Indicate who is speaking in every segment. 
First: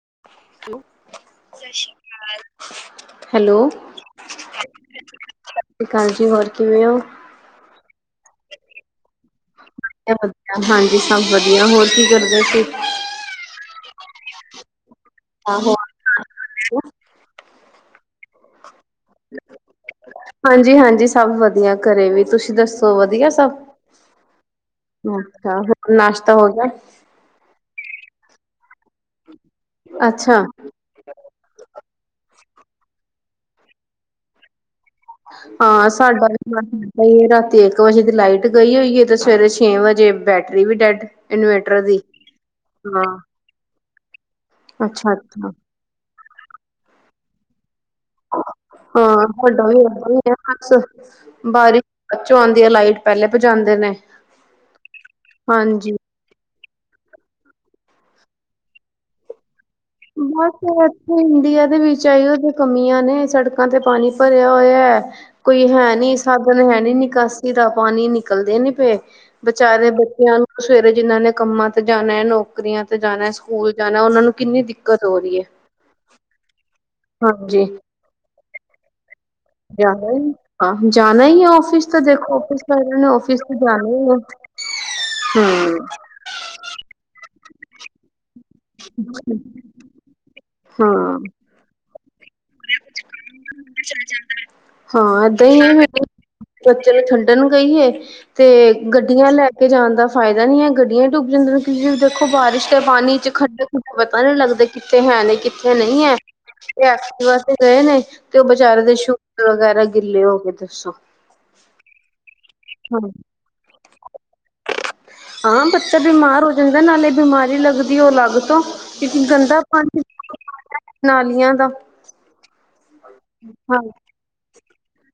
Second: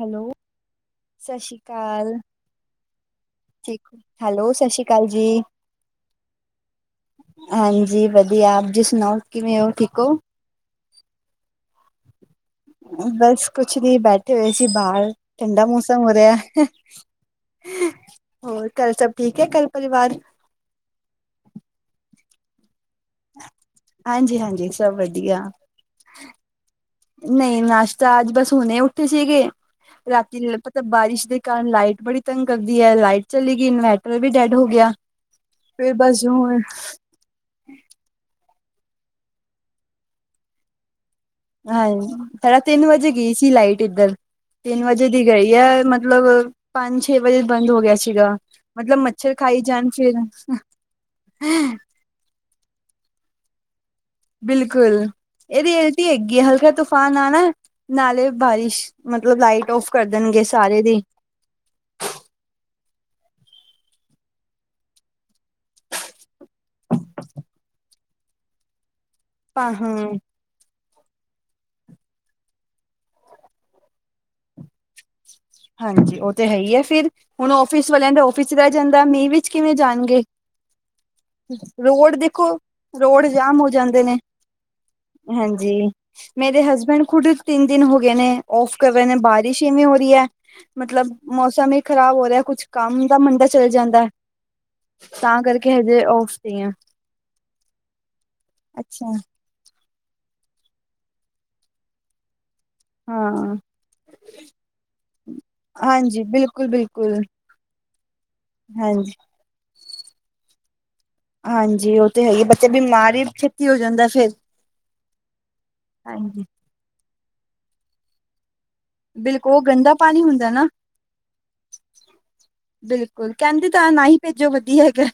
Speaker 1: Hello, ਸਤਿ ਸ਼੍ਰੀ ਅਕਾਲ,
Speaker 2: ਹੈਲੋ, ਸਤਿ
Speaker 1: ਠੀਕ ਹੈਲੋ, ਸਤਿ ਸ਼੍ਰੀ ਅਕਾਲ ਜੀ।
Speaker 2: ਸ਼੍ਰੀ ਅਕਾਲ ਜੀ ਹੋਰ ਕਿਵੇਂ ਹੋ?
Speaker 1: ਹਾਂਜੀ ਵਧੀਆ, ਆਪ ਜੀ ਸੁਣਾਓ ਕਿਵੇਂ ਹੋ, ਠੀਕ ਹੋ
Speaker 2: ਵਧ ਵਧੀਆ! ਹਾਂਜੀ, ਸਭ ਵਧੀਆ। ਹੋਰ ਕੀ ਕਰਦੇ ਸੀ?
Speaker 1: ਬਸ, ਕੁਛ ਨਹੀਂ, ਬੈਠੇ ਹੋਏ ਸੀ ਬਾਹਰ, ਠੰਡਾ
Speaker 2: ਆਹੋ।
Speaker 1: ਮਸ ਮ ਹੋ ਰਿਯਾ, ਹੋਰ ਘਰ ਸਭ ਠੀਕ ਹੈ? ਘਰ ਪਰਿਵਾਰ।
Speaker 2: ਹਾਂਜੀ-ਹਾਂਜੀ, ਸਭ ਵਧੀਆ ਘਰੇ ਵੀ! ਤੁਸੀਂ ਦੱਸੋ ਵਧੀਆ? ਵਧੀਆ ਸਭ,
Speaker 1: ਹਾਂਜੀ ਹਾਂਜੀ ਸਭ ਵਧੀਆ
Speaker 2: ਅੱਛਾ, ਹੋਰ ਨਾਸ਼ਤਾ ਹੋ ਗਿਆ?
Speaker 1: ਨਹੀਂ ਨਾਸ਼ਤਾ ਅੱਜ ਬਸ ਹੁਣੇ ਉੱਠੇ ਸੀਗੇ,
Speaker 2: ਅੱਛਾ
Speaker 1: ਰਾਤੀ ਬਾਰਿਸ਼ ਦੇ ਕਾਰਨ ਲਾਈਟ ਬੜੀ ਤੰਗ ਕਰਦੀ ਹੈ, ਲਾਈਟ ਚਲੀ ਗਈ, ਇਨਵਰਟਰ ਵੀ ਡੈਡ ਹੋ ਗਿਆ।
Speaker 2: ਹਾਂ
Speaker 1: ਫਿਰ ਬਸ
Speaker 2: ਸਾਡਾ
Speaker 1: ਹੁਣ
Speaker 2: ਇਨਵਰਟਰ ਏਦਾ ਹੀ ਰਾਤੀ [unintelligible] ਦੋ ਵਜੇ ਦੀ ਲਾਈਟ ਗਈ ਹੋਈ ਹੈ, ਤੇ ਸਵੇਰੇ ਛੇ ਵਜੇ ਬੈਟਰੀ ਵੀ ਡੈਡ ਇਨਵੇਟਰ ਦੀ
Speaker 1: ਹਾਂਜੀ, ਸਵਾ ਤਿੰਨ ਵਜੇ
Speaker 2: ਹਾਂ
Speaker 1: ਗਈ ਸੀ। ਕੀ ਲਾਈਟ ਇੱਧਰ, ਤਿੰਨ ਵਜੇ
Speaker 2: ਅੱਛਾ
Speaker 1: ਦੀ
Speaker 2: ਅੱਛਾ
Speaker 1: ਗਈ ਹੈ, ਮਤਲਬ ਪੰਜ-ਛੇ ਵਜੇ ਬੰਦ ਹੋ ਗਿਆ ਸੀ।
Speaker 2: ਹਾਂ, ਤੁਹਾਡਾ ਵੀ ਇਏਦਾਂ ਵੀ ਹੈ ਬ ਬਾਰਿਸ਼ ਬਾਦ ਚੋ ਆਉਂਦੀ ਆ, ਲਾਈਟ ਪਹਿਲੇ ਭਜਾਉਂਦੇ ਨੇ।
Speaker 1: ਬਿਲਕੁਲ, ਇਹਦੀ
Speaker 2: ਹਾਂਜੀ
Speaker 1: ਐਲਟੀ ਹੈਗੀ ਹੈ, ਹਲਕਾ ਤ ਅਹ ਨਾਲ ਨਾ, ਨਾਲੇ ਬਾਰਿਸ਼, ਮਤਲਬ ਲਾਈਟ ਔਫ। ਕਰ ਦੇਣਗੇ
Speaker 2: ਬਸ,
Speaker 1: ਸਾਰੇ ਦੀ
Speaker 2: ਇੱਥੇ ਇੰਡੀਆ ਦੇ ਵਿੱਚ। ਚਾਈਓ ਦੀਆਂ ਕਮੀਆਂ ਨੇ, ਸੜਕਾਂ ਤੇ ਪਾਣੀ ਭਰਿਆ ਹੋਇਆ ਕੋਈ ਹੈ ਨੀ, ਸਾਧਨ ਹੈ ਨੀ ਨਿਕਾਸੀ ਦਾ, ਪਾਣੀ ਨਿਕਲਦੇ ਨੀ ਪਏ
Speaker 1: ਹਾਂ
Speaker 2: ਬਚਾਰੇ ਬੱਚਿਆਂ ਨੂੰ ਸਵੇਰੇ ਜਿਹਨਾਂ ਨੇ ਕੰਮਾਂ ਤੇ ਜਾਣਾ ਹੈ, ਨੌਕਰੀਆਂ ਤੇ ਜਾਣਾ, ਸਕੂਲ ਜਾਣਾ, ਉਹਨਾ ਨੂੰ ਕਿੰਨੀ ਦਿੱਕਤ ਦਿਕਤ ਹੋ ਰਹੀ ਹੈ।
Speaker 1: ਹਾਂਜੀ, ਉਹ ਤਾਂ ਹੈ ਹੀ ਹੈ ਫਿਰ, ਹੁਣ
Speaker 2: ਹਾਂਜੀ
Speaker 1: ਔਫੀਸ ਵਾਲਿਆਂ ਦਾ ਔਫੀਸ ਰਹਿ ਜਾਂਦਾ, ਮੀਂਹ ਵੀ ਕਿਵੇਂ
Speaker 2: ਜਾਣਾ
Speaker 1: ਜਾਣਗੇ,
Speaker 2: ਹੀ ਹਾਂ ਜਾਣਾ ਹੀ ਹੈ ਆਫਿਸ ਤਾਂ
Speaker 1: ਰੋਡ ਦੇਖੋ,
Speaker 2: ਆਫਿਸ ਵਾਲਿਆਂ ਨੇ
Speaker 1: ਰੋਡ
Speaker 2: ਆਫਿਸ ਤੇ
Speaker 1: ਜਾਮ ਹੋ
Speaker 2: ਜਾਣਾ ਹੀ
Speaker 1: ਜਾਂਦੇ ਨੇ।
Speaker 2: ਹੈ
Speaker 1: ਹਾਂਜੀ,
Speaker 2: ਹੂੰ
Speaker 1: ਮੇਰੇ ਹਸਬੈਂਡ ਖੁੱਦ ਤਿੰਨ ਦਿਨ ਹੋ ਗਏ ਨੇ, ਔਫ ਕਰ ਰਹੇ ਨੇ, ਬਾਰਿਸ਼ ਈਵੇਂ ਹੋ ਰਹੀ ਹੈ। ਮਤਲਬ
Speaker 2: ਹਾਂ।
Speaker 1: ਮੌਸਮ ਹੀ ਖ਼ਰਾਬ ਹੋ ਰਿਹਾ, ਕੁੱਛ ਕੰਮ ਦਾ ਮੰਡੇ
Speaker 2: ਹਾਂ ਏਦਾਂ ਹੀ
Speaker 1: ਕਰਕੇ
Speaker 2: ਹੈ
Speaker 1: ਹਜੇ ਔਫ ਤੇ ਆ
Speaker 2: ਬੱਚੇ ਨੂੰ ਛੱਡਣ ਗਈ ਏ, ਤੇ
Speaker 1: ਅੱਛਾ
Speaker 2: ਗੱਡੀਆਂ ਲੈ ਜਾਣ ਦਾ ਫਾਇਦਾ ਨੀ ਹੈ, ਗੱਡੀਆਂ ਡੁੱਬ ਜਾਂਦਿਆਂ। ਤੁਸੀਂ ਦੇਖੋ, ਬਾਰਿਸ਼ ਦੇ ਪਾਣੀ ਚ
Speaker 1: ਹਾਂ
Speaker 2: ਖੰਡੇ-ਖੁੰਡੇ ਪਤਾ ਨਹੀਂ ਲੱਗਦੇ, ਕਿੱਥੇ ਹੈ, ਕਿੱਥੇ ਨਹੀਂ ਹੈ।
Speaker 1: ਹਾਂਜੀ ਬਿਲਕੁਲ, ਬਿਲਕੁਲ।
Speaker 2: ਵਾਸਤੇ ਗਏ ਨੇ, ਤੇ ਉਹ ਵਿਚਾਰੇ ਦੇ
Speaker 1: ਹਾਂਜੀ
Speaker 2: ਸ਼ੂਜ ਵਗੈਰਾ ਗਿੱਲੇ ਹੋ ਗਏ ਦੱਸੋ।
Speaker 1: ਹਾਂਜੀ, ਉਹ ਤੇ ਹੈ ਹੀ, ਬੱਚਾ
Speaker 2: ਹਾਂ
Speaker 1: ਬਿਮਾਰ ਹੀ ਛੇਤੀ ਹੋ ਜਾਂਦਾ ਫੇਰ।
Speaker 2: ਹਾਂ, ਬੱਚਾ ਬਿਮਾਰ
Speaker 1: ਹਾਂਜੀ
Speaker 2: ਹੋ ਜਾਂਦਾ, ਨਾਲੇ ਬਿਮਾਰੀ ਲੱਗਦੀ ਉਹ ਅਲੱਗ ਤੋਂ। ਕਿ
Speaker 1: ਬਿਲਕੁਲ
Speaker 2: ਗੰਦਾ
Speaker 1: ਉਹ
Speaker 2: ਪਾਣੀ
Speaker 1: ਹੁੰਦਾ ਨਾ
Speaker 2: [inaudible] ਨਾਲੀਆਂ ਦਾ।
Speaker 1: ਬਿਲਕੁਲ, ਕਹਿੰਦੇ ਤਾਂ
Speaker 2: ਹਾਂ
Speaker 1: ਹੈ, ਨਾ ਹੀ ਭੇਜੋ, ਵਧੀਆ ਹੈਗਾ।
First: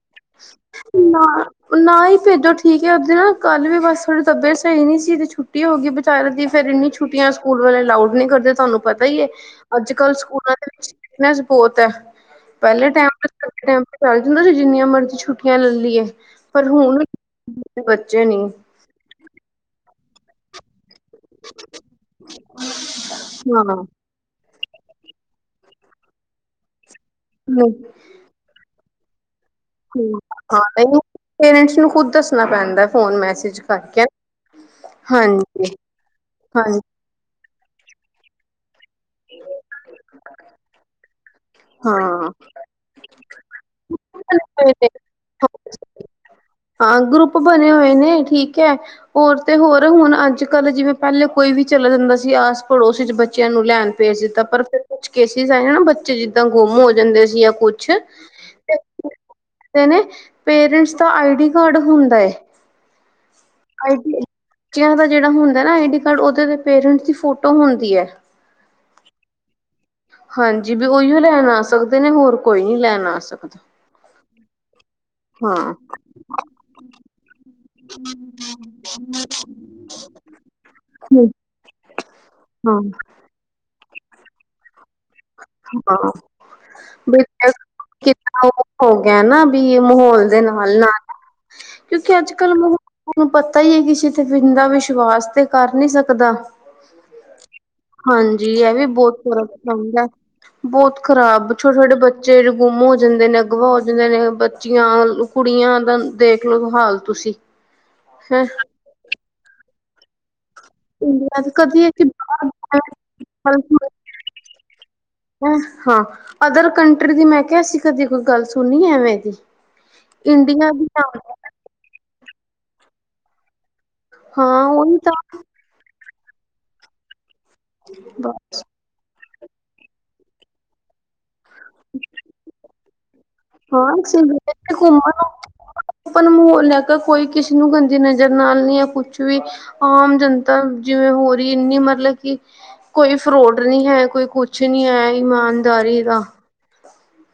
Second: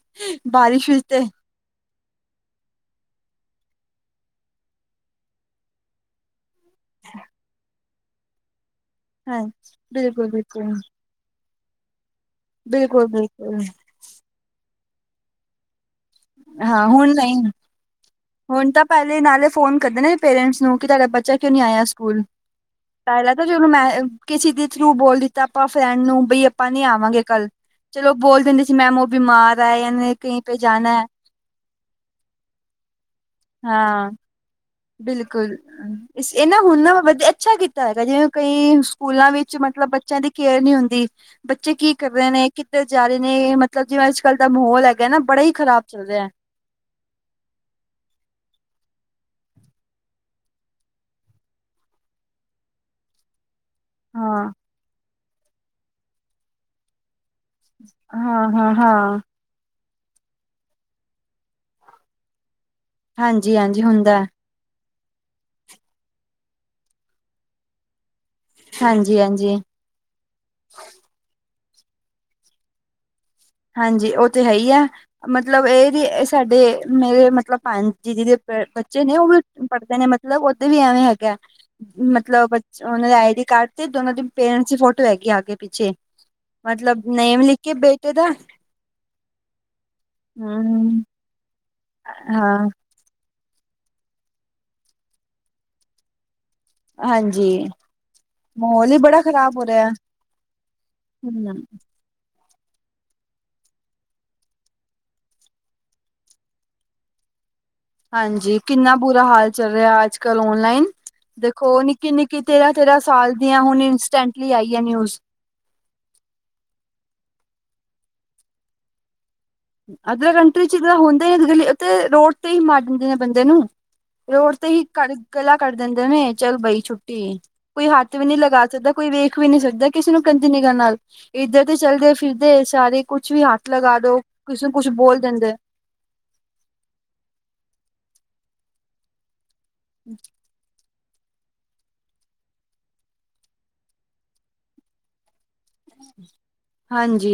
Speaker 1: ਬਾਰਿਸ਼
Speaker 2: [inaudible]
Speaker 1: ਵਿੱਚ ਤੇ
Speaker 2: ਨਾ ਹੀ ਭੇਜੋ, ਠੀਕ ਹੈ, ਉਹ ਨਾ ਕੱਲ ਵੀ ਬਸ ਥੋੜੀ ਤਬੀਅਤ ਸਹੀ ਨੀ ਸੀ, ਛੁੱਟੀ ਛੁੱਟੀ ਹੋ ਗਈ ਵਿਚਾਰੇ ਦੀ, ਫਿਰ ਏਨੀ ਛੁੱਟੀਆਂ ਸਕੂਲ ਵਲੇ ਅਲਾਊਡ ਨਹੀਂ ਕਰਦੇ, ਸਾਨੂੰ ਪਤਾ ਹੀ ਹੈ,
Speaker 1: ਹਾਂ
Speaker 2: ਅੱਜ-ਕੱਲ
Speaker 1: ਬਿਲਕੁਲ
Speaker 2: ਸਕੂਲਾਂ ਦੇ
Speaker 1: ਬਿਲਕੁਲ
Speaker 2: ਵਿੱਚ ਸਟ੍ਰਿਕਟਨੈੱਸ ਬਹੁਤ ਹੈ। ਪਹਿਲੇ
Speaker 1: ਬਿਲਕੁਲ
Speaker 2: ਟਾਈਮ ਤੇੇ ਇਸ
Speaker 1: ਬਿਲਕੁਲ
Speaker 2: ਕਰਕੇ ਚੱਲ ਜਾਂਦਾ ਸੀ, ਜਿੰਨੀਆਂ ਮਰਜ਼ੀ ਛੁਟੀਆਂ ਲੈ ਲਈਏ। ਪਰ
Speaker 1: ਹਾਂ
Speaker 2: ਹੁਣ,
Speaker 1: ਨਹੀਂ
Speaker 2: ਬੱਚੇ ਨੀ
Speaker 1: ਹੁਣ ਤਾਂ ਪਹਿਲੇ ਨਾਲ ਫੋਨ ਕਰਦੇ ਨੇ, ਪੇਰੈਂਟਸ ਨੂੰ। ਕੀ ਤੁਹਾਡਾ ਬੱਚਾ ਕਿਉਂ ਨਹੀਂ ਆਇਆ ਸਕੂਲ, ਪਹਿਲਾਂ ਤਾਂ ਜੋ
Speaker 2: ਹਾਂ
Speaker 1: ਮੈਂ ਕਿ ਕਿਸੇ ਦੇ ਥਰੂ ਬੋਲ ਦਿੱਤਾ, ਆਪਾਂ ਫਰੈਂਡ ਨੂੰ, ਬਈ ਆਪਾਂ ਨਹੀਂ ਆਵਾਂਗੇ ਕੱਲ।
Speaker 2: ਹਾਂ
Speaker 1: ਚਲੋ, ਬੋਲ ਦਿੰਦੇ ਸੀ ਮੈਡਮ ਉਹ ਬਿਮਾਰ ਆ ਜਾਂ ਕਈ ਪੇ ਜਾਣਾ ਹੈ।
Speaker 2: ਪੇਰੈਂਟਸ ਨੂੰ ਖੁਦ ਦੱਸਣਾ ਪੈਂਦਾ, ਫੋਨ-ਮੈਸੇਜ ਕਰਕੇ।
Speaker 1: ਹਾਂ ਬਿਲਕੁਲ
Speaker 2: ਹਾਂਜੀ
Speaker 1: ਇਹ ਨਾ ਹੁਣ
Speaker 2: ਹਾਂਜੀ
Speaker 1: ਨਾ ਵਧੀ ਅੱਛਾ ਕੀਤਾ ਹੈਗਾ, ਜਿਵੇਂ ਕਈ ਸਕੂਲਾਂ ਵਿੱਚ, ਮਤਲਬ ਬੱਚਿਆਂ ਦੀ ਕੇਅਰ ਨੀ ਹੁੰਦੀ, ਬੱਚੇ ਕੀ ਕਰ ਰਹੇ
Speaker 2: ਹਾਂ
Speaker 1: ਨੇ? ਕਿੱਧਰ ਜਾ ਰਹੇ ਨੇ? ਮ ਮਤਲਬ ਜਿਵੇਂ ਅੱਜ-ਕੱਲ ਦਾ ਮਾਹੌਲ ਹੈਗਾ ਹੈ ਨਾ, ਬੜਾ ਹੀ ਖਰਾਬ ਚੱਲ ਰਿਹਾ ਹੈ!
Speaker 2: ਹਾਂ, ਗਰੁੱਪ ਬਣੇ ਹੋਏ ਨੇ, ਠੀਕ ਐ। ਹੋਰ ਤੇ ਹੋਰ ਹੁਣ ਅੱਜ-ਕੱਲ੍ਹ ਜਿਵੇਂ ਪਹਿਲੇ ਕੋਈ ਵੀ ਚਲਾ ਜਾਂਦਾ ਸੀ ਆਸ ਪੜੋਸ 'ਚ ਬਚਿਆਂ ਨੂੰ ਲੈਣ ਭੇਜ ਦਿਤਾ
Speaker 1: ਹਾਂ
Speaker 2: ਪਰ ਫਿਰ ਕੁਛ ਕੇਸਿਸ ਆਏ ਨਾ ਬੱਚੇ ਜਿਦਾਂ ਗੁਮ ਹੋ ਜਾਂਦੇ ਸੀ ਜਾਂ ਕੁਛ
Speaker 1: ਹਾਂ ਹਾਂ ਹਾਂ
Speaker 2: ਦੇ ਨੇ ਪੇਰੈਂਸ ਦਾ ਆਈਡੀ ਕਾਰਡ ਹੁੰਦਾ ਏ।
Speaker 1: ਹਾਂਜੀ-ਹਾਂਜੀ ਹੁੰਦਾ ਏ।
Speaker 2: ਬਚਿਆਂ ਦਾ ਜਿਹੜਾ ਹੁੰਦਾ ਨਾ ਆਈ ਡੀ ਕਾਰਡ ਉਹਦੇ ਤੇ ਪੇਰੈਂਸ ਦੀ ਫੋਟੋ ਹੁੰਦੀ ਏ
Speaker 1: ਹਾਂਜੀ-ਹਾਂਜੀ।
Speaker 2: ਹਾਂਜੀ, ਵੀ ਉਹੀਓ ਲੈਣ ਆ ਸਕਦੇ ਨੇ, ਹੋਰ ਕੋਈ ਨੀ ਲੈਣ ਆ ਸਕਦਾ।
Speaker 1: ਹਾਂਜੀ ਉਹ ਤੇ ਹੈ ਈ ਐ ਮਤਲਬ
Speaker 2: ਹਾਂ।
Speaker 1: ਇਹ ਵੀ ਸਾਡੇ ਮੇਰੇ ਮਤਲਬ ਹਾਂਜੀ ਜਿਹਦੇ ਬੱਚੇ ਨੇ ਉਹ ਵੀ ਪੜ੍ਹਦੇ ਨੇ ਮਤਲਬ ਉਓਦੇ ਵੀ ਐਵੇਂ
Speaker 2: ਹਾਂ
Speaker 1: ਹੈਗਾ। ਮਤਲਬ ਬਚ ਉਹਨਾਂ ਦਾ ਆਈ ਡੀ ਕਾਰਡ ਤੇ ਦੋਨਾਂ ਦੀ ਪੇਰੈਂਸ ਦੀ ਫੋਟੋ ਹੈਗੀ ਆ ਆਗੇ-ਪਿੱਛੇ
Speaker 2: ਹਾਂ
Speaker 1: ਮਤਲਬ ਨੇਮ ਲਿਖ ਕੇ ਦਾ
Speaker 2: ਕਿਦਾਂ ਉਹ ਹੋ ਗਿਆ ਨਾ ਵੀ ਮਾਹੌਲ ਦੇ
Speaker 1: ਹਮ
Speaker 2: ਨਾਲ-ਨਾਲ ਕਿਉਂਕਿ ਅੱਜ-ਕੱਲ
Speaker 1: ਹਾਂ
Speaker 2: ਮ ਥੋਨੂੰ ਪਤਾ ਈ ਐ ਕਿਸੇ ਤੇ ਬੰਦਾ ਵਿਸ਼ਵਾਸ ਤੇ ਕਰ ਨੀ ਸਕਦਾ।
Speaker 1: ਹਾਂਜੀ
Speaker 2: ਹਾਂਜੀ ਇਹ ਵੀ
Speaker 1: ਮਾਹੌਲ ਹੀ
Speaker 2: ਬਹੁਤ
Speaker 1: ਬੜਾ ਖ਼ਰਾਬ ਹੋ ਰਿਹਾ
Speaker 2: ਤਰਦਾ [unintelligible] ਬੋਤ ਖਰਾਬ
Speaker 1: ਹਮ
Speaker 2: ਛੋਟੇ-ਛੋਟੇ ਬੱਚੇ। ਜਿਹੜੇ ਗੁੰਮ ਹੋ ਜਾਂਦੇ ਨੇ, ਅਗਵਾ ਹੋ ਜਾਂਦੇ ਨੇ, ਬੱਚੀਆਂ-ਕੁੜੀਆਂ ਦਾ ਦੇਖਲੋ ਹਾਲ ਤੁਸੀਂ। ਹੈਂ
Speaker 1: ਹਾਂਜੀ! ਕਿੰਨਾ ਬੁਰਾ ਹਾਲ ਚੱਲ ਰਿਹਾ ਅੱਜ-ਕੱਲ ਔਨਲਾਈਨ।
Speaker 2: ਇੰਡੀਆ ਚ
Speaker 1: ਦੇਖੋ
Speaker 2: ਕਦੀ ਇਹ
Speaker 1: ਨਿਕੀ-ਨਿਕੀ ਤੇਰਹ-ਤੇਰਹ ਸਾਲ ਦੀਆਂ ਹੁਣ ਇੰਸਟੈਂਟਲੀ ਆਈ ਆ ਨਿਊਜ
Speaker 2: ਹਾਂ ਅਦਰ ਕੰਟਰੀ ਦੀ ਮੈਂ ਕਿਆ ਅਸੀ ਕਦੇ ਕੋਈ ਗੱਲ ਸੁਣੀ ਇਵੇਂ ਦੀ।
Speaker 1: ਅਦਰ ਕੰਟਰੀ
Speaker 2: ਇੰਡੀਆ
Speaker 1: 'ਚ
Speaker 2: ਦੀ
Speaker 1: ਜਦਾਂ ਹੁੰਦੇ ਰੋਡ ਤੇ ਹੀ ਮਾਰ ਦਿੰਦੇ ਨੇ ਬੰਦੇ ਨੂੰ। ਰੋਡ
Speaker 2: ਹਾਂ
Speaker 1: ਤੇ ਹੀ
Speaker 2: ਉਹੀ
Speaker 1: ਕਟ
Speaker 2: ਤਾਂ
Speaker 1: ਗਲਾ ਕਟ ਦਿੰਦੇ ਨੇ ਚਲ ਬਈ ਛੁੱਟੀ। ਕੋਈ ਹੱਥ ਵੀ ਨਹੀਂ ਲਗਾ ਸਕਦਾ। ਕੋਈ ਵੇਖ ਵੀ ਨੀ ਸਕਦਾ ਕਿਸੇ ਨੂੰ ਗੰਦੀ ਨਿਗ੍ਹਾ ਨਾਲ ਇਦਰ ਤੇ ਚਲਦੇ-ਫਿਰਦੇ ਸਾਰੇ ਕੁਛ ਵੀ ਹੱਥ
Speaker 2: ਹਾਂ
Speaker 1: ਲਗਾ ਦਉ, ਕਿਸੇ ਨੂੰ ਕੁਛ ਬੋਲ
Speaker 2: ਘੁੰਮਣ
Speaker 1: ਦਿੰਦੇ
Speaker 2: ਓਪਨ ਮਾਹੌਲ ਲੈ ਕੇ ਕੋਈ ਕਿਸੇ ਨੂੰ ਗੰਦੀ ਨਜ਼ਰ ਨਾਲ ਨ ਜਾਂ ਕੁਛ ਵੀ ਆਮ ਜਨ ਤਾਂ ਜਿਵੇਂ ਹੋ ਰਹੀ ਇੰਨੀ ਮਤਲਬ ਕਿ ਕੋਈ ਫਰੋਡ ਨੀ ਹੈ ਕੋਈ ਕੁਛ ਨਹੀਂ ਹੈ ਇਮਾਨਦਾਰੀ ਦਾ
Speaker 1: ਹਾਂਜੀ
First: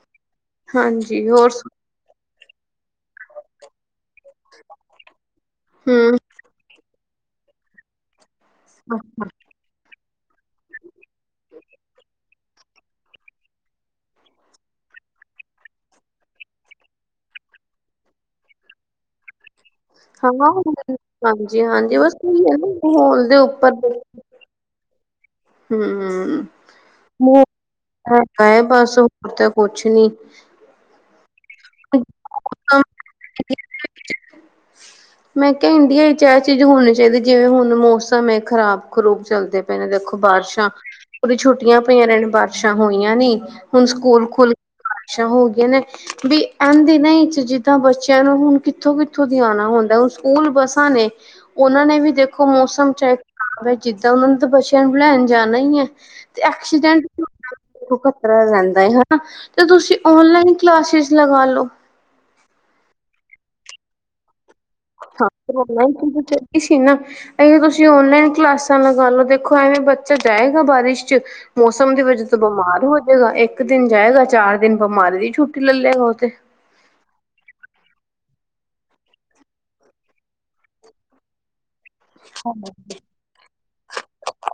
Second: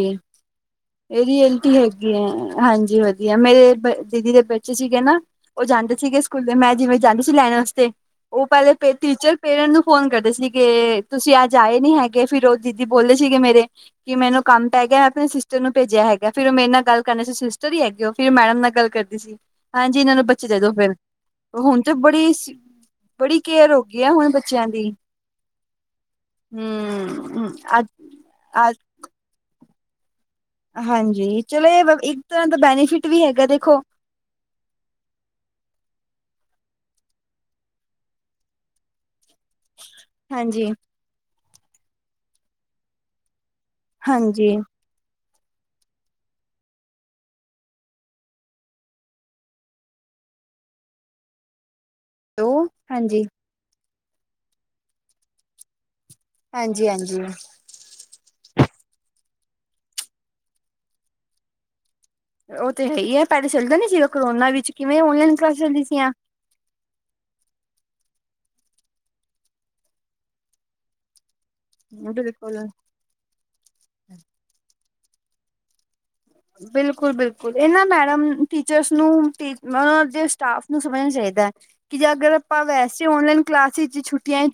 Speaker 1: ਇਹੀ
Speaker 2: ਹਾਂਜੀ ਹੋਰ
Speaker 1: ਰਿਐਲਟੀ ਹੈਗੀ ਏ ਹਾਂਜੀ ਵਦੀਆ ਮੇਰੇ ਦੀਦੀ ਦੇ ਬੱਚੇ ਸੀਗੇ ਨਾ, ਉਹ ਜਾਂਦੇ
Speaker 2: ਹਮ
Speaker 1: ਸੀਗੇ ਸਕੂਲੇ, ਮੈਂ ਜਿਵੇਂ ਜਾਂਦੀ ਸੀ ਲੈਣ ਵਾਸਤੇ। ਉਹ ਪਹਿਲੇ ਟੀਚਰ ਪੇਰੈਂਸ ਨੂੰ ਫੋਨ ਕਰਦੇ ਸੀ ਕਿ ਤੁਸੀ ਅਜ ਆਏ ਨੀ ਹੈਗੇ। ਫੇਰ ਉਹ ਦੀਦੀ ਬੋਲੇ ਸੀਗੇ ਮੇਰੇ ਕਿ ਮੈਨੂੰ ਕੰਮ ਪੈ ਗਿਆ ਮੈਂ ਆਪਣੇ ਸਿਸਟਰ ਨੂੰ ਭੇਜਿਆ ਹੈਗਾ ਫੇਰ ਉਹ ਮੇਰੇ ਨਾਲ ਗੱਲ ਕਰਨਾ ਸੀ ਸਿਸਟਰ ਹੀ ਹੈਗੇ ਉਹ ਫੇਰ ਮੈਡਮ ਨਾਲ ਗੱਲ ਕਰਦੀ ਸੀ। ਜੀ [inaudible] ਹਾਂਜੀ ਇਹਨਾਂ ਨੂੰ ਬੱਚੇ
Speaker 2: ਹਾਂ
Speaker 1: ਦੇ ਦੋ ਫੇਰ
Speaker 2: ਹਾਂਜੀ
Speaker 1: ਹੁਣ ਤੇ
Speaker 2: ਹਾਂਜੀ ਬਸ
Speaker 1: ਬੜੀ
Speaker 2: ਉਹੀ ਹੈ ਨਾ ਮਾਹੌਲ ਦੇ
Speaker 1: ਬੜੀ
Speaker 2: ਉੱਪਰ
Speaker 1: ਕੇਅਰ ਹੋ ਗਈ ਆ ਹੁਣ ਬੱਚਿਆ ਦੀ
Speaker 2: ਹੂੰ।
Speaker 1: ਹਮ
Speaker 2: ਐ ਐ
Speaker 1: ਅੱਜ
Speaker 2: ਪਾਸੋ ਤੇ ਕੁਛ ਨੀ
Speaker 1: ਹਾਂਜੀ ਚਲੋ ਇਹ ਇੱਕ ਤਰਾਂ ਦਾ ਬੈਨੀਫਿਟ ਵੀ ਹੈਗਾ ਦੇਖੋ
Speaker 2: ਮੈਂ ਕਿਹਾ ਇੰਡੀਆ ਵਿਚ ਇਹ ਚੀਜ਼ ਹੋਣੀ ਚਾਹੀਦੀ ਜਿਵੇਂ ਹੁਣ ਮੌਸਮ ਹੈ ਖਰਾਬ-ਖਰੂਬ ਚੱਲਦੇ ਪ ਨੇ ਦੇਖੋ ਬਾਰਿਸ਼ਾਂ
Speaker 1: ਹਾਂਜੀ
Speaker 2: ਉਹਦੀ ਛੁੱਟੀਆਂ ਪਈਆਂ ਰਹਿਣ ਬਾਰਿਸ਼ਾਂ ਹੋਈਆਂ ਨੀ ਹੁਣ ਸਕੂਲ
Speaker 1: ਹਾਂਜੀ
Speaker 2: ਖੁੱਲ ਕੇ ਬਾਰਿਸ਼ਾਂ ਹੋ ਗਈਆਂ ਨੇ, ਵੀ ਇਨ ਦਿਨ ਚ ਜਿੱਦਾਂ ਬੱਚਿਆਂ ਨੂੰ ਹੁਣ ਕਿੱਥੋਂ, ਕਿੱਥੋਂ ਦੀ ਆਉਣਾ ਹੁੰਦਾ ਹੁ ਸਕੂਲ ਬੱਸਾਂ ਨੇ ਉਹਨਾਂ ਨੇ ਵੀ ਦੇਖੋ
Speaker 1: ਹੈਲੋ
Speaker 2: ਮੌਸਮ ਚਾਹੇ
Speaker 1: ਹਾਂਜੀ।
Speaker 2: ਖਰਾਬ ਹੈ ਜਿੱਦਾਂ ਉਹਨਾਂ ਨੂੰ ਤਾਂ ਬੱਚਿਆ ਨੂੰ ਪੜ੍ਹਾਣ ਜਾਣਾ ਈ ਐ।
Speaker 1: ਹਾਂਜੀ
Speaker 2: ਐਕਸੀਡੈਂਟ
Speaker 1: ਹਾਂਜੀ।
Speaker 2: ਖਤਰਾ ਰਹਿੰਦਾ ਹੈ ਹਨਾ! ਤੇ ਤੁਸੀਂ ਓਨਲਾਈਨ ਕਲਾਸਿਸ ਲਗਾ ਲੋ।
Speaker 1: ਉਹ ਤੇ ਹੈ ਈ ਹੈ ਪੇਲੇ ਚੱਲਦਾ ਨੀ ਸੀਗਾ ਕਰੋਨਾ ਵਿੱਚ ਕਿਵੇਂ
Speaker 2: ਹਾਂ
Speaker 1: ਔਨਲਾਈਨ ਕਲਾਸੀਸ
Speaker 2: ਔਨਲਾਈਨ
Speaker 1: ਸੀਆਂ।
Speaker 2: ਚੀਜ਼ ਚੱਲੀ ਸੀ ਨਾ ਇਵੇਂ ਤੁਸੀਂ ਔਨਲਾਈਨ ਕਲਾਸਾਂ ਲਗਾ ਲਓ ਦੇਖੋ ਐਵੇਂ ਬੱਚਾ ਜਾਏਗਾ ਬਾਰਿਸ਼ ਚ ਮੌਸਮ ਦੀ ਵਜਾ ਤੋਂ
Speaker 1: ਬਿਲਕੁਲ।
Speaker 2: ਬਿਮਾਰ ਹੋ ਜੇਗਾ ਇੱਕ ਦਿਨ ਜਾਏਗਾ ਚਾਰ ਦਿਨ ਬਿਮਾਰੀ ਦੀ ਛੁੱਟੀ ਲੈ ਲਏਗਾ ਉਹਤੇ।
Speaker 1: ਬਿਲਕੁਲ-ਬਿਲਕੁਲ ਇਹ ਨਾ ਮੈਡਮ ਟੀਚਰਸ ਨੂੰ ਦੇ [unintelligible] ਸਟਾਫ ਨੂੰ ਸਮਝਣਾ ਚਾਹੀਦਾ ਹੈ। ਕਿ ਜੇ ਅਗਰ ਆਪਾਂ ਵੈਸੇ ਔਨਲਾਈਨ ਕਲਾਸਿਸ 'ਚ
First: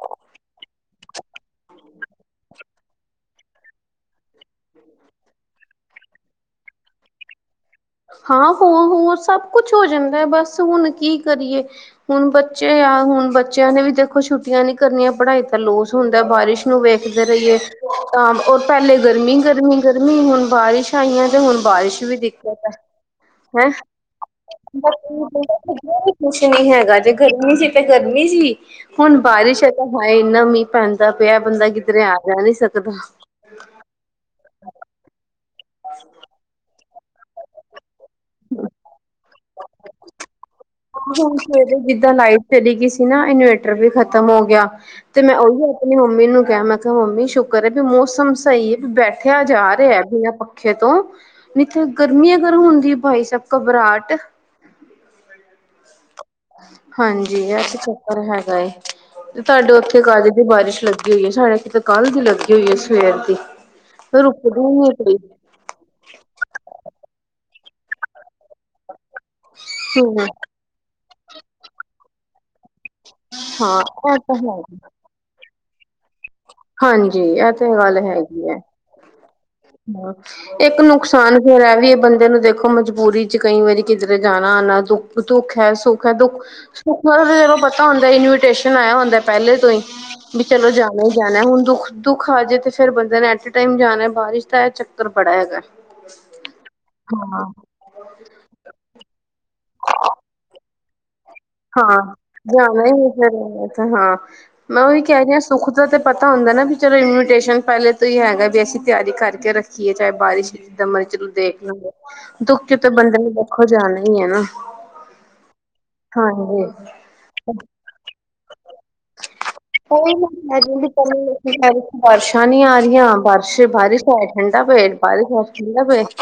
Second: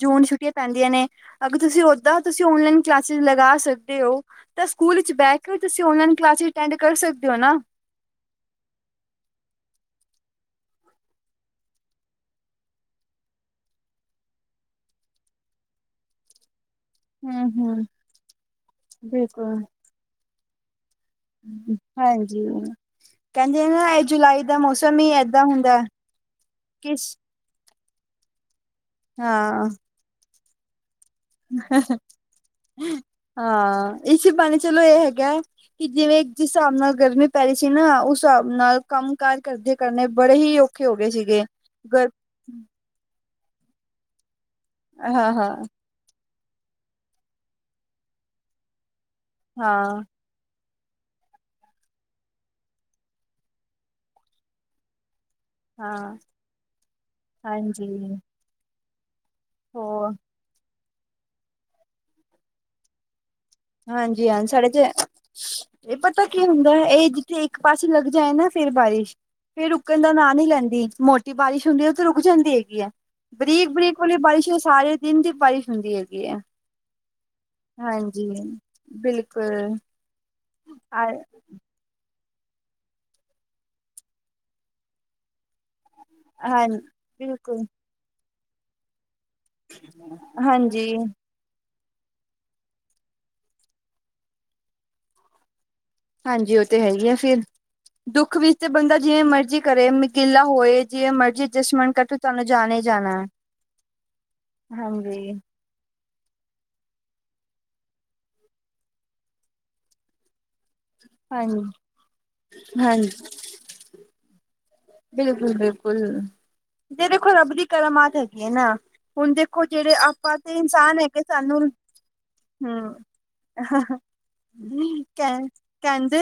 Speaker 1: ਜੂਨ ਛੁੱਟੀਆਂ ਪੈਂਦੀਆਂ ਨੇ। ਅਗਰ ਤੁਸੀਂ ਓਦਾਂ ਤੁਸੀਂ ਓਨਲਾਈਨ ਕਲਾਸਿਸ ਲਗਾ ਸਕਦੇ ਹੋ। ਤਾਂ ਸਕੂਲ ਵਿੱਚ ਬਹਿ ਕੇ ਵੀ ਤੁਸੀਂ ਓਨਲਾਈਨ ਕਲਾਸਿਸ ਅਟੈਂਡ ਕਰ ਸਕਦੇ ਔ ਨਾ।
Speaker 2: ਹਾਂ ਹੂੰ ਹੋ ਸਭ ਕੁੱਛ ਹੋ ਜਾਂਦਾ ਹੈ। ਬਸ ਹੁਣ ਕੀ ਕਰੀਏ? ਹੁਣ ਬੱਚੇ ਆ ਹੁਣ ਬੱਚਿਆਂ ਨੇ ਵੀ ਦੇਖੋ ਛੁੱਟੀਆਂ ਨੀ ਕਰਨੀਆਂ ਪੜ੍ਹਾਈ ਦਾ ਲੋਸ ਹੁੰਦਾ ਬਾਰਿਸ਼ ਨੂੰ ਵੇਖ ਦੇ
Speaker 1: ਹੂੰ
Speaker 2: ਰਹੀਏ
Speaker 1: ਹੂੰ
Speaker 2: ਤਾਂ ਹੁਣ ਪਹਿਲੇ
Speaker 1: ਬਿਲਕੁਲ।
Speaker 2: ਗਰਮੀ-ਗਰਮੀ-ਗਰਮੀ ਹੁਣ ਬਾਰਿਸ਼ ਆਈਆਂ ਤੇ ਹੁਣ ਬਾਰਿਸ਼ ਵੀ ਦਿ
Speaker 1: ਹੂੰ ਕਹਿੰਦੇ ਨਾ ਏਹੀ ਜੁਲਾ
Speaker 2: ਕੁਛ ਨੀ ਹੈਗਾ
Speaker 1: ਕਿਸ
Speaker 2: ਜੇ, ਗਰਮੀ ਸੀ ਤੇ ਗਰਮੀ ਸੀ। ਹੁਣ ਬਾਰਿਸ਼
Speaker 1: ਹਾਂ
Speaker 2: ਹੈ। ਤਾਂ ਹਾਏ ਇੰਨਾ ਮੀਂਹ ਪੈਂਦਾ ਪਿਆ ਬੰਦਾ ਕਿੱਧਰੇ ਆ-ਜਾ ਨਹੀਂ ਸਕਦਾ।
Speaker 1: ਹਾਂ ਇਸੀ ਬਹਾਨੇ ਚਲੋ ਇਹ ਹੈਗਾ ਕਿ ਜਿਵੇਂ ਜਿਸ ਹਿਸਾਬ ਨਾਲ ਗਰਮੀ ਪਹਿਲੇ ਸੀ ਨਾ ਉਸ ਹਿਸਾਬ ਨਾਲ ਕੰਮ ਕਾਰ ਕਰਦੇ ਕਰਨੇ ਬੜੇ ਹੀ। ਔਖੇ ਹੋ ਗਏ
Speaker 2: ਹੁਣ
Speaker 1: ਸੀਗੇ
Speaker 2: ਸਵੇਰੇ
Speaker 1: ਗਰ
Speaker 2: ਜਿੱਦਾਂ ਲਾਈਟ ਚਲੀ ਗਈ ਸੀ ਨਾ ਇਨਵੇਟਰ ਵੀ ਖ਼ਤਮ ਹੋ ਗਿਆ ਤੇ
Speaker 1: ਹਾਂ
Speaker 2: ਮੈਂ
Speaker 1: ਹਾਂ
Speaker 2: ਉਹੀ। ਆਪਣੀ ਮੰਮੀ ਨੂੰ ਕਿਹਾ ਮੈਂ ਕਿਹਾ ਮੰਮੀ ਸ਼ੁਕਰ ਹੈ ਵੀ ਮੌਸਮ ਸਹੀ ਐ ਵੀ ਬੈਠਿਆ ਜਾ ਰਿਹਾ
Speaker 1: ਹਾਂ
Speaker 2: ਵੀ ਆਪਾਂ। ਪੱਖੇ ਤੋਂ ਨਹੀਂ ਨਾ ਗਰਮੀ ਅਗਰ ਹੁੰਦੀ ਭਾਈ ਸਾਬ ਘਬਰਾਹਟ
Speaker 1: ਹਾਂ
Speaker 2: ਹਾਂਜੀ ਇਹ ਤੇ ਚੱਕਰ ਹੈਗਾ ਏ। ਤੇ ਤੁਹਾਡੇ ਉੱਥੇ
Speaker 1: ਹੋਰ
Speaker 2: ਕਦ ਦੀ ਬਾਰਿਸ਼ ਲੱਗੀ ਹੋਈ ਏ। ਸਾਡੇ ਇੱਥੇ ਤਾਂ ਕੱਲ੍ਹ ਦੀ ਲੱਗੀ ਹੋਈ ਏ ਸਵੇਰ ਦੀ।
Speaker 1: ਹਾਂਜੀ ਹਾਂ
Speaker 2: ਰੁਕਦੀ
Speaker 1: ਸਾਡੇ ਇਥੇ
Speaker 2: ਨੀ ਪਈ
Speaker 1: ਇਹ ਪਤਾ ਕੀ ਹੁੰਦਾ ਇਹ ਜਿੱਥੇ ਇੱਕ ਪਾਸੇ ਲੱਗ ਜਾਏ ਨਾ ਫਿਰ ਬਾਰਿਸ਼ ਫਿਰ ਰੁਕਣ ਦਾ
Speaker 2: ਹੂੰ
Speaker 1: ਨਾਂ ਨ ਲੈਂਦੀ ਮੋਟੀ ਬਾਰਿਸ਼ ਹੁੰਦੀ ਤੇ ਰੁਕ ਜਾਂਦੀ ਹੈਗੀ ਐਂ।
Speaker 2: ਹਾਂ
Speaker 1: ਬਰੀਕ-ਬਰੀਕ ਵਾਲੀ
Speaker 2: ਇਹ ਤਾਂ
Speaker 1: ਬਾਰਿਸ਼ ਉਹ
Speaker 2: ਹੈ
Speaker 1: ਸਾਰੇ ਦਿਨ ਦੀ ਬਾਰਿਸ਼ ਹੁੰਦੀ ਹੈਗੀ ਐਂ।
Speaker 2: ਹਾਂਜੀ ਇਹ ਤੇ ਗੱਲ ਹੈਗੀ ਹੈ।
Speaker 1: ਬਿਲਕੁੱਲ।
Speaker 2: ਹਾਂ ਇੱਕ ਨੁਕਸਾਨ ਫੇਰ ਇਹ ਵੀ ਬੰਦੇ ਨੂੰ ਦੇਖੋ ਮਜਬੂਰੀ ਚ ਕਈ ਵਾਰੀ ਕਿੱਧਰੇ ਜਾਣਾ-ਆਣਾ ਦੁੱਖ ਦੁੱਖ ਹੈ ਸੁੱਖ ਦਾ ਦੁੱਖ
Speaker 1: ਹਾਂ
Speaker 2: ਸੁੱਖਾਂ ਦਾ ਤਾਂ ਚਲੋ
Speaker 1: ਬਿਲਕੁਲ
Speaker 2: ਪਤਾ ਹੁੰਦਾ ਇਨਵੀਟੇਸ਼ਨ ਆਇਆ ਹੁੰਦਾ। ਪਹਿਲੇ ਤੋਂ ਹੀ ਵੀ ਚਲੋ
Speaker 1: ਹਾਂਜੀ
Speaker 2: ਜਾਣਾ ਹੀ ਜਾਣਾ। ਜਾਣਾ ਹੁਣ ਦੁੱਖ ਦੁੱਖ ਆ ਜੇ ਤੇ ਫੇਰ ਬੰਦੇ ਨੇ ਐਟ ਏ ਟਾਈਮ ਜਾਣਾ ਬਾਰਿਸ਼ ਦਾ ਇਹ ਚੱਕਰ ਬੜਾ ਹੈਗਾ।
Speaker 1: ਹਾਂਜੀ ਉਹ ਤੇ ਹੈ ਹੀ ਐ ਫਿਰ।
Speaker 2: ਹਾਂ
Speaker 1: ਦੁੱਖ ਵਿੱਚ ਤੇ ਬੰਦਾ ਜਿਵੇਂ ਮਰਜ਼ੀ ਕਰੇ ਮਿਕਿਲਾ ਹੋਏ ਜਿਵੇਂ ਮਰਜ਼ੀ ਅਡਜਸਟਮੈਂਟ
Speaker 2: ਹਾਂ
Speaker 1: ਕਰ ਤੁਹਾਨੂੰ ਹੀ
Speaker 2: ਜਾਣਾ ਈ
Speaker 1: ਹੈ।
Speaker 2: ਫੇਰ ਹਾਂ ਮੈਂ ਉਹੀ ਕਹਿ ਰਹੀ
Speaker 1: ਹਾਂਜੀ
Speaker 2: ਹਾਂ ਸੁੱਖ ਸੁੱਖ ਦਾ ਤੇ ਪਤਾ ਹੁੰਦਾ ਨਾ ਵੀ ਚਲੋ ਇਨਵੀਟੇਸ਼ਨ ਪਹਿਲੇ ਤੋਂ ਹੀ ਹੈਗਾ ਵੀ ਅਸੀਂ ਤਿਆਰੀ ਕਰਕੇ ਰੱਖੀਏ ਚਾਹੇ ਬਾਰਿਸ਼। ਜਿਦਾਂ ਮਰਜ਼ੀ ਚ ਦੇਖ
Speaker 1: ਹਾਂਜੀ
Speaker 2: ਲਾਂਗੇ ਦੁੱਖ ਤੇ ਬੰਦਾ ਨੂੰ ਵੇਖੋ ਜਾਣਾ ਈ ਏ ਨਾ।
Speaker 1: ਬਿਲਕੁਲ-ਬਿਲਕੁਲ
Speaker 2: ਹਾਂਜੀ
Speaker 1: ਇਹ ਦੇਖੋ ਰੱਬ ਦੀ ਕਰਾਮਾਤ ਹੈਗੀ ਏ ਨਾ। ਹੁਣ
Speaker 2: [unintelligible]
Speaker 1: ਦੇਖੋ ਜਿਹੜੇ ਆਪਾਂ ਤੇ ਇਨਸਾਨ ਹੈਗੇ ਸਾਨੂੰ
Speaker 2: ਬਾਰਿਸ਼ਾਂ ਨਹੀਂ ਆ
Speaker 1: ਹਮ
Speaker 2: ਰਹੀਆਂ ਬਾਰਿਸ਼-ਬਾਰਿਸ਼। ਪੈਰ ਠੰਡਾ ਪਏ ਫੇਰ ਪਾ ਦੀ ਪੈਰ
Speaker 1: ਕਹਿ
Speaker 2: ਠੰਡਾ ਪਏ
Speaker 1: ਕਹਿੰਦੇ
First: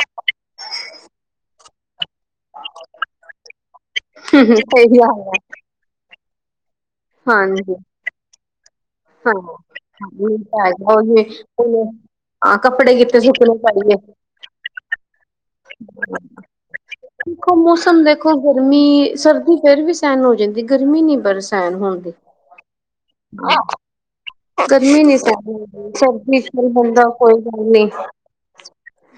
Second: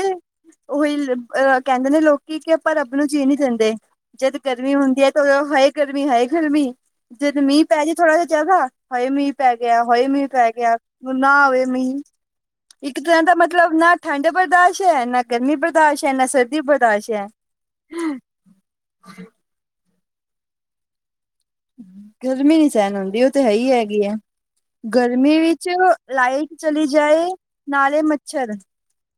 Speaker 1: ਉਹੀ ਅਹ ਕਹਿੰਦੇ ਨੇ ਲੋਕੀ ਕਿ ਆਪਾਂ ਰੱਬ ਨੂੰ ਜੀ ਨੀ- ਦਿੰਦੇ ਜਦ ਗਰਮੀ ਹੁੰਦੀ ਹੈ ਤਾਂ ਉਦੋਂ ਹਾਏ ਗਰਮੀ ਹਾਏ ਗਰਮੀ ਜਦ ਮੀਂਹ
Speaker 2: ਹਾਂਜੀ
Speaker 1: ਪੈ ਜੇ ਥੋੜਾ ਜਿਹਾ ਜ਼ਿਆਦਾ ਹਾਏ ਮੀਂਹ
Speaker 2: ਹਾਂ
Speaker 1: ਪੈ ਗਿਆ ਹਾਏ ਮੀਂਹ
Speaker 2: ਹਾਂ
Speaker 1: ਪੈ ਗਿਆ
Speaker 2: ਹੈਗਾ
Speaker 1: ਹੁਣ
Speaker 2: ਉਹੀ
Speaker 1: ਨਾ ਆਵੇ ਮੀਂਹ।
Speaker 2: ਹਾਂ ਕੱਪੜੇ
Speaker 1: ਇੱਕ
Speaker 2: ਕਿੱਥੇ
Speaker 1: ਤਰਾਂ ਦਾ
Speaker 2: ਸੁੱਕਣੇ
Speaker 1: ਮਤਲਬ ਨਾ
Speaker 2: ਪਾਈਏ
Speaker 1: ਠੰਡ ਠੰਡ ਬਰਦਾਸ਼ ਹੈ, ਨਾ ਗਰਮੀ ਬਰਦਾਸ਼ ਹੈ, ਨਾ ਸਰਦੀ ਬਰਦਾਸ਼ ਹੈ।
Speaker 2: ਦੇਖੋ ਮੌਸਮ ਦੇਖੋ ਗਰਮੀ ਸਰਦੀ ਫੇਰ ਵੀ ਸਹਿਣ ਹੋ ਜਾਂਦੀ ਗਰਮੀ ਨੀ ਪਰ ਸਹਿਣ ਹੁੰਦੀ।
Speaker 1: ਗਰਮੀ ਨੀ ਸਹਿਣ ਹੁੰਦੀ ਉਹ ਤਾਂ ਹੈ ਹੀ ਹੈਗੀ ਹੈ।
Speaker 2: ਗਰਮੀ ਨੀ ਸਹਿਣ
Speaker 1: ਵਿੱਚ
Speaker 2: ਹੁੰਦੀ, ਸਰਦੀ ਚ
Speaker 1: ਲਾਈਟ
Speaker 2: ਚੱਲ
Speaker 1: ਚਲੀ
Speaker 2: ਬੰਦਾ
Speaker 1: ਜਾਏ
Speaker 2: ਕੋਈ ਗੱਲ ਨੀ।
Speaker 1: ਨਾਲੇ ਮੱਛਰ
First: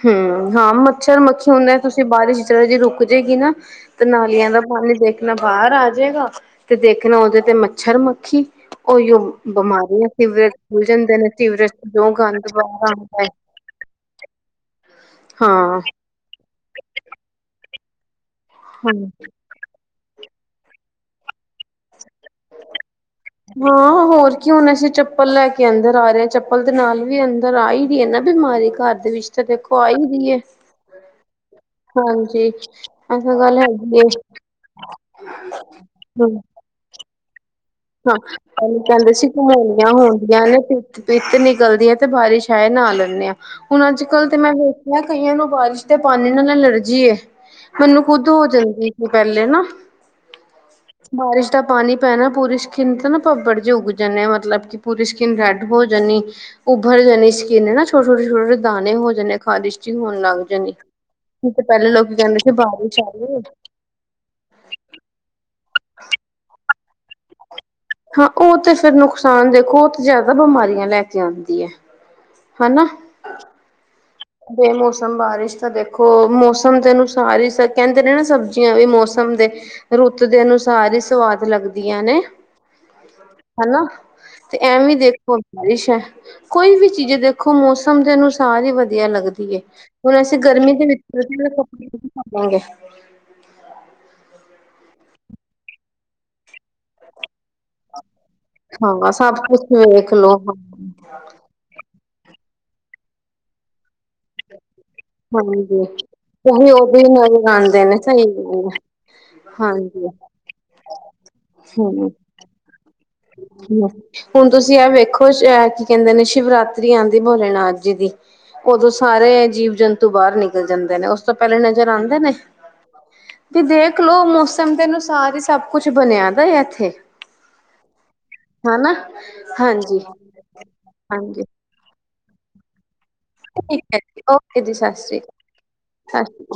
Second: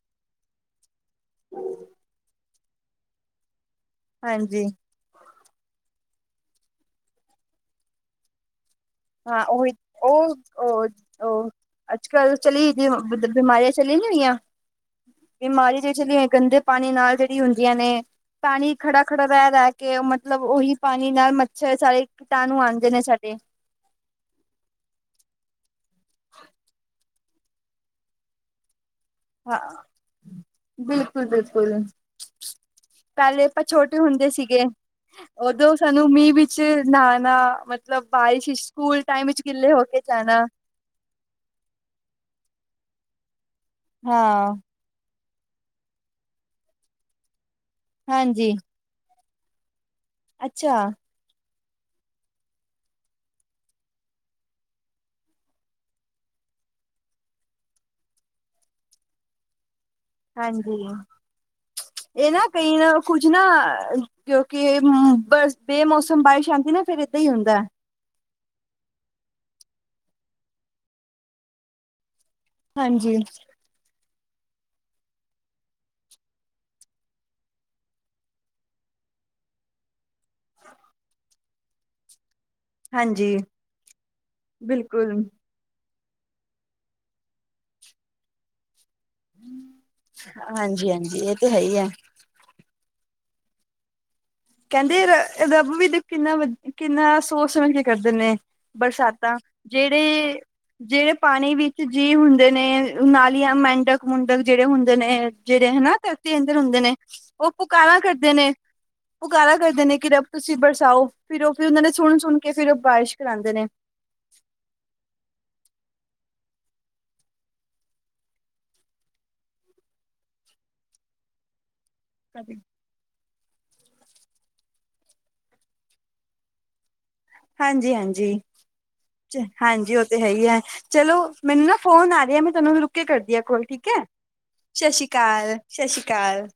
Speaker 2: ਹੂੰ ਹਾਂ ਮੱਛਰ ਮੱਖੀ ਹੁੰਦਾ ਤੁਸੀਂ ਬਾਰਿਸ਼ ਚਲ ਜੇ ਰੁਕ ਜੇਗੀ ਨਾ। ਤੇ ਨਾਲੀਆਂ ਦਾ
Speaker 1: ਹਾਂਜੀ
Speaker 2: ਪਾਣੀ ਦੇਖਣਾ ਬਾਹਰ ਆ ਜੇਗਾ ਤੇ ਦੇਖਣਾ ਉਹਦੇ ਤੇ ਮੱਛਰ-ਮੱਖੀ। ਉਹੀਓ
Speaker 1: ਹਾਂ ਉਹੀ
Speaker 2: ਬਿਮਾਰੀਆਂ
Speaker 1: ਉਹ
Speaker 2: ਫਵਰ ਖੁੱਲ ਜਾਂਦੇ
Speaker 1: ਉਹ
Speaker 2: ਸੀਵਰੇਜ਼ ਚ
Speaker 1: ਅੱਜ
Speaker 2: ਜੋ
Speaker 1: ਕੱਲ੍ਹ
Speaker 2: ਗੰਦ
Speaker 1: ਚਲੀ
Speaker 2: ਪਾਇਆ ਹੁੰਦਾ।
Speaker 1: ਬਿਮਾਰੀਆਂ ਚੱਲਿਆ ਹੋਈਆਂ ਬਿਮਾਰੀਆਂ
Speaker 2: ਹਾਂ
Speaker 1: ਜਿਹੜੀ ਚੱਲਿਆ ਹੋਈਆਂ ਨੇ ਗੰਦੇ ਪਾਣੀ ਨਾਲ ਜਿਹੜੀ ਹੁੰਦੀਆਂ ਨੇ‌। ਪਾਣੀ ਖੜਾ-ਖੜਾ ਰਹਿ-ਰਹਿ ਕੇ ਉਹ ਮਤਲਬ ਉਹੀ ਪਾਣੀ ਨਾਲ ਮੱਛਰ ਸਾਰੇ ਕੀਟਾਣੂ ਆਂਦੇ ਨੇ ਸਾਡੇ।
Speaker 2: ਹਾਂ ਹੋਰ ਕਿ ਹੋਣਾ ਸੀ। ਅਸੀਂ ਚੱਪਲ ਲੈ ਕੇ ਅੰਦਰ ਆ ਰਹੇ ਹਾਂ ਚੱਪਲ ਦੇ ਨਾਲ ਵੀ ਅੰਦਰ ਆ ਈ ਰਹੀ ਹੈ ਨਾ ਬਿਮਾਰੀ। ਘਰ ਦੇ ਵਿੱਚ ਤਾਂ ਦੇਖੋ ਆਈ ਦੀ ਏ।
Speaker 1: ਬਿਲਕੁਲ-ਬਿਲਕੁਲ
Speaker 2: ਹਾਂਜੀ ਇਹ ਤਾਂ
Speaker 1: ਪਹਿਲੇ
Speaker 2: ਗੱਲ
Speaker 1: ਆਪਾਂ ਛੋਟੇ
Speaker 2: ਹੈਗੀ ਏ
Speaker 1: ਹੁੰਦੇ ਸੀਗੇ ਉਦੋਂ ਸਾਨੂੰ ਮੀਂਹ
Speaker 2: ਹੂੰ,
Speaker 1: ਵਿੱਚ ਨਹਾਣਾ ਮਤਲਬ
Speaker 2: ਹਾਂ,
Speaker 1: ਬਾਰਿਸ਼
Speaker 2: ਪਹਲੇ
Speaker 1: ਸਕੂਲ
Speaker 2: ਕਹਿੰਦੇ
Speaker 1: ਟਾਈਮ
Speaker 2: ਸੀ
Speaker 1: ਵਿੱਚ ਗਿੱਲੇ ਹੋ
Speaker 2: ਕਮੋਲੀਆਂ
Speaker 1: ਕੇ
Speaker 2: ਹੁੰਦੀਆਂ
Speaker 1: ਜਾਣਾ
Speaker 2: ਨੇ ਤੇ ਪਿੱਤ ਨਿਕਲਦੀ ਐ ਤੇ ਬਾਰਿਸ਼ ਹੈ ਨਾ ਲੈਂਦੇ ਹਾਂ ਹੁਣ ਅੱਜ ਕੱਲ ਤੇ ਮੈਂ
Speaker 1: ਹਾਂ
Speaker 2: ਮੈਂ ਕਈਆਂ ਨੂੰ ਬਾਰਿਸ਼ ਤੇ ਪਾਣੀ ਨਾਲ ਅਲਰਜੀ ਐ ਮੈਨੂੰ ਖੁੱਦ ਹੋ
Speaker 1: ਹਾਂਜੀ
Speaker 2: ਜਾਂਦੀ। ਪਹਿਲੇ ਨਾ
Speaker 1: ਅੱਛਾ
Speaker 2: ਬਾਰਿਸ਼ ਦਾ ਪਾਣੀ ਪੈਣਾ ਪੂਰੀ ਸਕਿੰਨ ਤਾਂ ਨਾ ਪੱਬੜ ਜਿਹੇ ਉੱਗ ਜਾਣੇ ਮਤਲਬ ਕਿ ਪੂਰੀ ਸਕਿੰਨ ਰੈੱਡ ਹੋ ਜਾਂਦੀ ਉੱਭਰ ਜਾਣੀ ਸਕਿਨ ਨਾ ਛੋਟੇ, ਛੋਟੇ, ਛੋਟੇ ਦਾਣੇ ਹੋ ਜਾਣੇ ਖ਼ਾਰਿਸ਼ ਇਚਿੰਗ ਹੋਣ ਲੱਗ ਜਾਣੀ
Speaker 1: ਹਾਂਜੀ
Speaker 2: ਕਿ ਪਹਿਲੇ ਲੋਕ
Speaker 1: ਇਹ
Speaker 2: ਕਹਿੰਦੇ
Speaker 1: ਨਾ
Speaker 2: ਸੀ
Speaker 1: ਕਈ ਨਾ
Speaker 2: ਬਾਰਿਸ਼ ਆ
Speaker 1: ਕੁੱਝ
Speaker 2: ਰਹੀ
Speaker 1: ਨਾ
Speaker 2: ਐ
Speaker 1: ਕਿਉਂਕਿ ਬੇਮੌਸਮ ਬਾਰਿਸ਼ ਆਂਦੀ ਨਾ ਫੇਰ ਏਦਾਂ ਹੀ ਹੁੰਦਾ
Speaker 2: ਹਾਂ ਉਹ ਤੇ ਫਿਰ ਨੁਕਸਾਨ ਦੇਖੋ ਉਹ ਤੇ ਜ਼ਿਆਦਾ ਬਿਮਾਰੀਆਂ ਲੈ ਕੇ ਆਂਦੀ ਐ।
Speaker 1: ਹਾਂਜੀ
Speaker 2: ਬੇਮੋਸਮ ਬਾਰਿਸ਼ ਤਾਂ ਦੇਖੋ ਮੌਸਮ ਦੇ ਅਨੁਸਾਰ ਹੀ ਫਿਰ ਕਹਿੰਦੇ ਨੇ ਨਾ ਸਬਜ਼ੀਆਂ ਵੀ ਮੌਸਮ ਦੇ ਰੁੱਤ ਦੇ ਅਨੁਸਾਰ ਹੀ ਸਵਾਦ ਲੱਗਦੀਆਂ ਨੇ।
Speaker 1: ਹਾਂਜੀ
Speaker 2: ਹਨਾ ਤੇ ਐਵੇਂ
Speaker 1: ਬਿਲਕੁਲ
Speaker 2: ਦੇਖੋ। ਬਾਰਿਸ਼ ਐ ਕੋਈ ਵੀ ਚੀਜ਼ ਦੇਖੋ ਮੌਸਮ ਦੇ ਅਨੁਸਾਰ ਹੀ ਵਧੀਆ। ਵਧੀਆ ਲੱਗਦੀ ਹੁਣ ਅਸੀਂ ਗਰਮੀ ਦੇ
Speaker 1: ਹਾਂਜੀ
Speaker 2: ਵਿੱਚ
Speaker 1: ਹਾਂਜੀ ਇਹ ਤੇ ਹੈ ਹੀ
Speaker 2: ਕੱਪੜੇ
Speaker 1: ਹੈ।
Speaker 2: ਪਾ ਲਾਂਗੇ
Speaker 1: ਕਹਿੰਦੇ ਰ ਰੱਬ ਵੀ ਕਿੰਨਾ ਕਿੰਨਾ ਸੋਚ ਸਮਝ ਕੇ ਕਰ ਦੇ ਨੇ
Speaker 2: ਹਾਂ ਸਭ
Speaker 1: ਬਰਸਾਤਾਂ
Speaker 2: ਕੁਛ ਵੇਖ ਲੋ
Speaker 1: ਜਿਹੜੇ ਜਿਹੜੇ ਪਾਣੀ ਵਿੱਚ ਜੀਅ ਹੁੰਦੇ ਨੇ ਨਾਲੀਆਂ ਮੈਂਡਕ ਮੁੰਡਕ ਜਿਹੜੇ ਹੁੰਦੇ ਨੇ ਜਿਹੜੇ
Speaker 2: ਹਾਂਜੀ
Speaker 1: ਹਨਾ ਧਰਤੀ ਅੰਦਰ
Speaker 2: ਉਹੀ
Speaker 1: ਹੁੰਦੇ ਨੇ
Speaker 2: ਉਦੋਂ ਹੀ
Speaker 1: ਉਹ
Speaker 2: ਨਜ਼ਰ ਆਉਂਦੇ ਨੇ
Speaker 1: ਪੁਕਾਰਾ
Speaker 2: ਸਹੀ
Speaker 1: ਕਰਦੇ ਨੇ
Speaker 2: ਗੱਲ ਹੈ
Speaker 1: ਪੁਕਾਰਾ ਕਰਦੇ ਨੇ
Speaker 2: ਹਾਂਜੀ
Speaker 1: ਕਿ ਰੱਬ ਤੁਸੀਂ ਬਰਸਾਓ ਫਿਰ ਉਹ ਫਿਰ ਉਹਨਾਂ ਨੇ
Speaker 2: ਹਮ
Speaker 1: ਸੁਣ ਸੁਣ ਕੇ ਫਿਰ ਉਹ ਬਾਰਿਸ਼ ਕਰਾਂਦੇ ਨੇ।
Speaker 2: [inaudible] ਹੁਣ ਤੁਸੀਂ ਆ ਵੇਖੋ ਅ ਕੀ ਕਹਿੰਦੇ ਨੇ ਸ਼ਿਵਰਾਤਰੀ ਆਂਦੀ ਭੋਲੇਨਾਥ ਜੀ ਦੀ ਉਦੋਂ ਸਾਰੇ ਜੀਵ ਜੰਤੂ ਬਾਹਰ ਨਿਕਲ ਜਾਂਦੇ ਨੇ ਉਸ ਤੋਂ ਪਹਿਲੇ ਨਜ਼ਰ ਆਂਦੇ ਨੇ ਦੇਖਲੋ ਮੌਸਮ ਦੇ ਅਨੁਸਾਰ ਹੀ ਸਭ ਕੁਛ ਬਣਿਆ ਦਾ ਇੱਥੇ
Speaker 1: ਹਾਂਜੀ, ਹਾਂਜੀ,
Speaker 2: ਹਨਾ
Speaker 1: ਹਾਂਜੀ ਉਹ ਤੇ ਹੈਈ ਹੈ ਚਲੋ
Speaker 2: ਹਾਂਜੀ
Speaker 1: ਮੈਨੂੰ ਨਾ ਫੋਨ ਆ ਰਿਹਾ ਮੈਂ ਤੁਹਾਨੂੰ ਰੁਕੇ ਕਰਦੀ ਆ ਕੋਲ ਠੀਕ ਐ ਸਤਿ ਸ਼੍ਰੀ ਅਕਾਲ, ਸਤਿ ਸ਼੍ਰੀ ਅਕਾਲ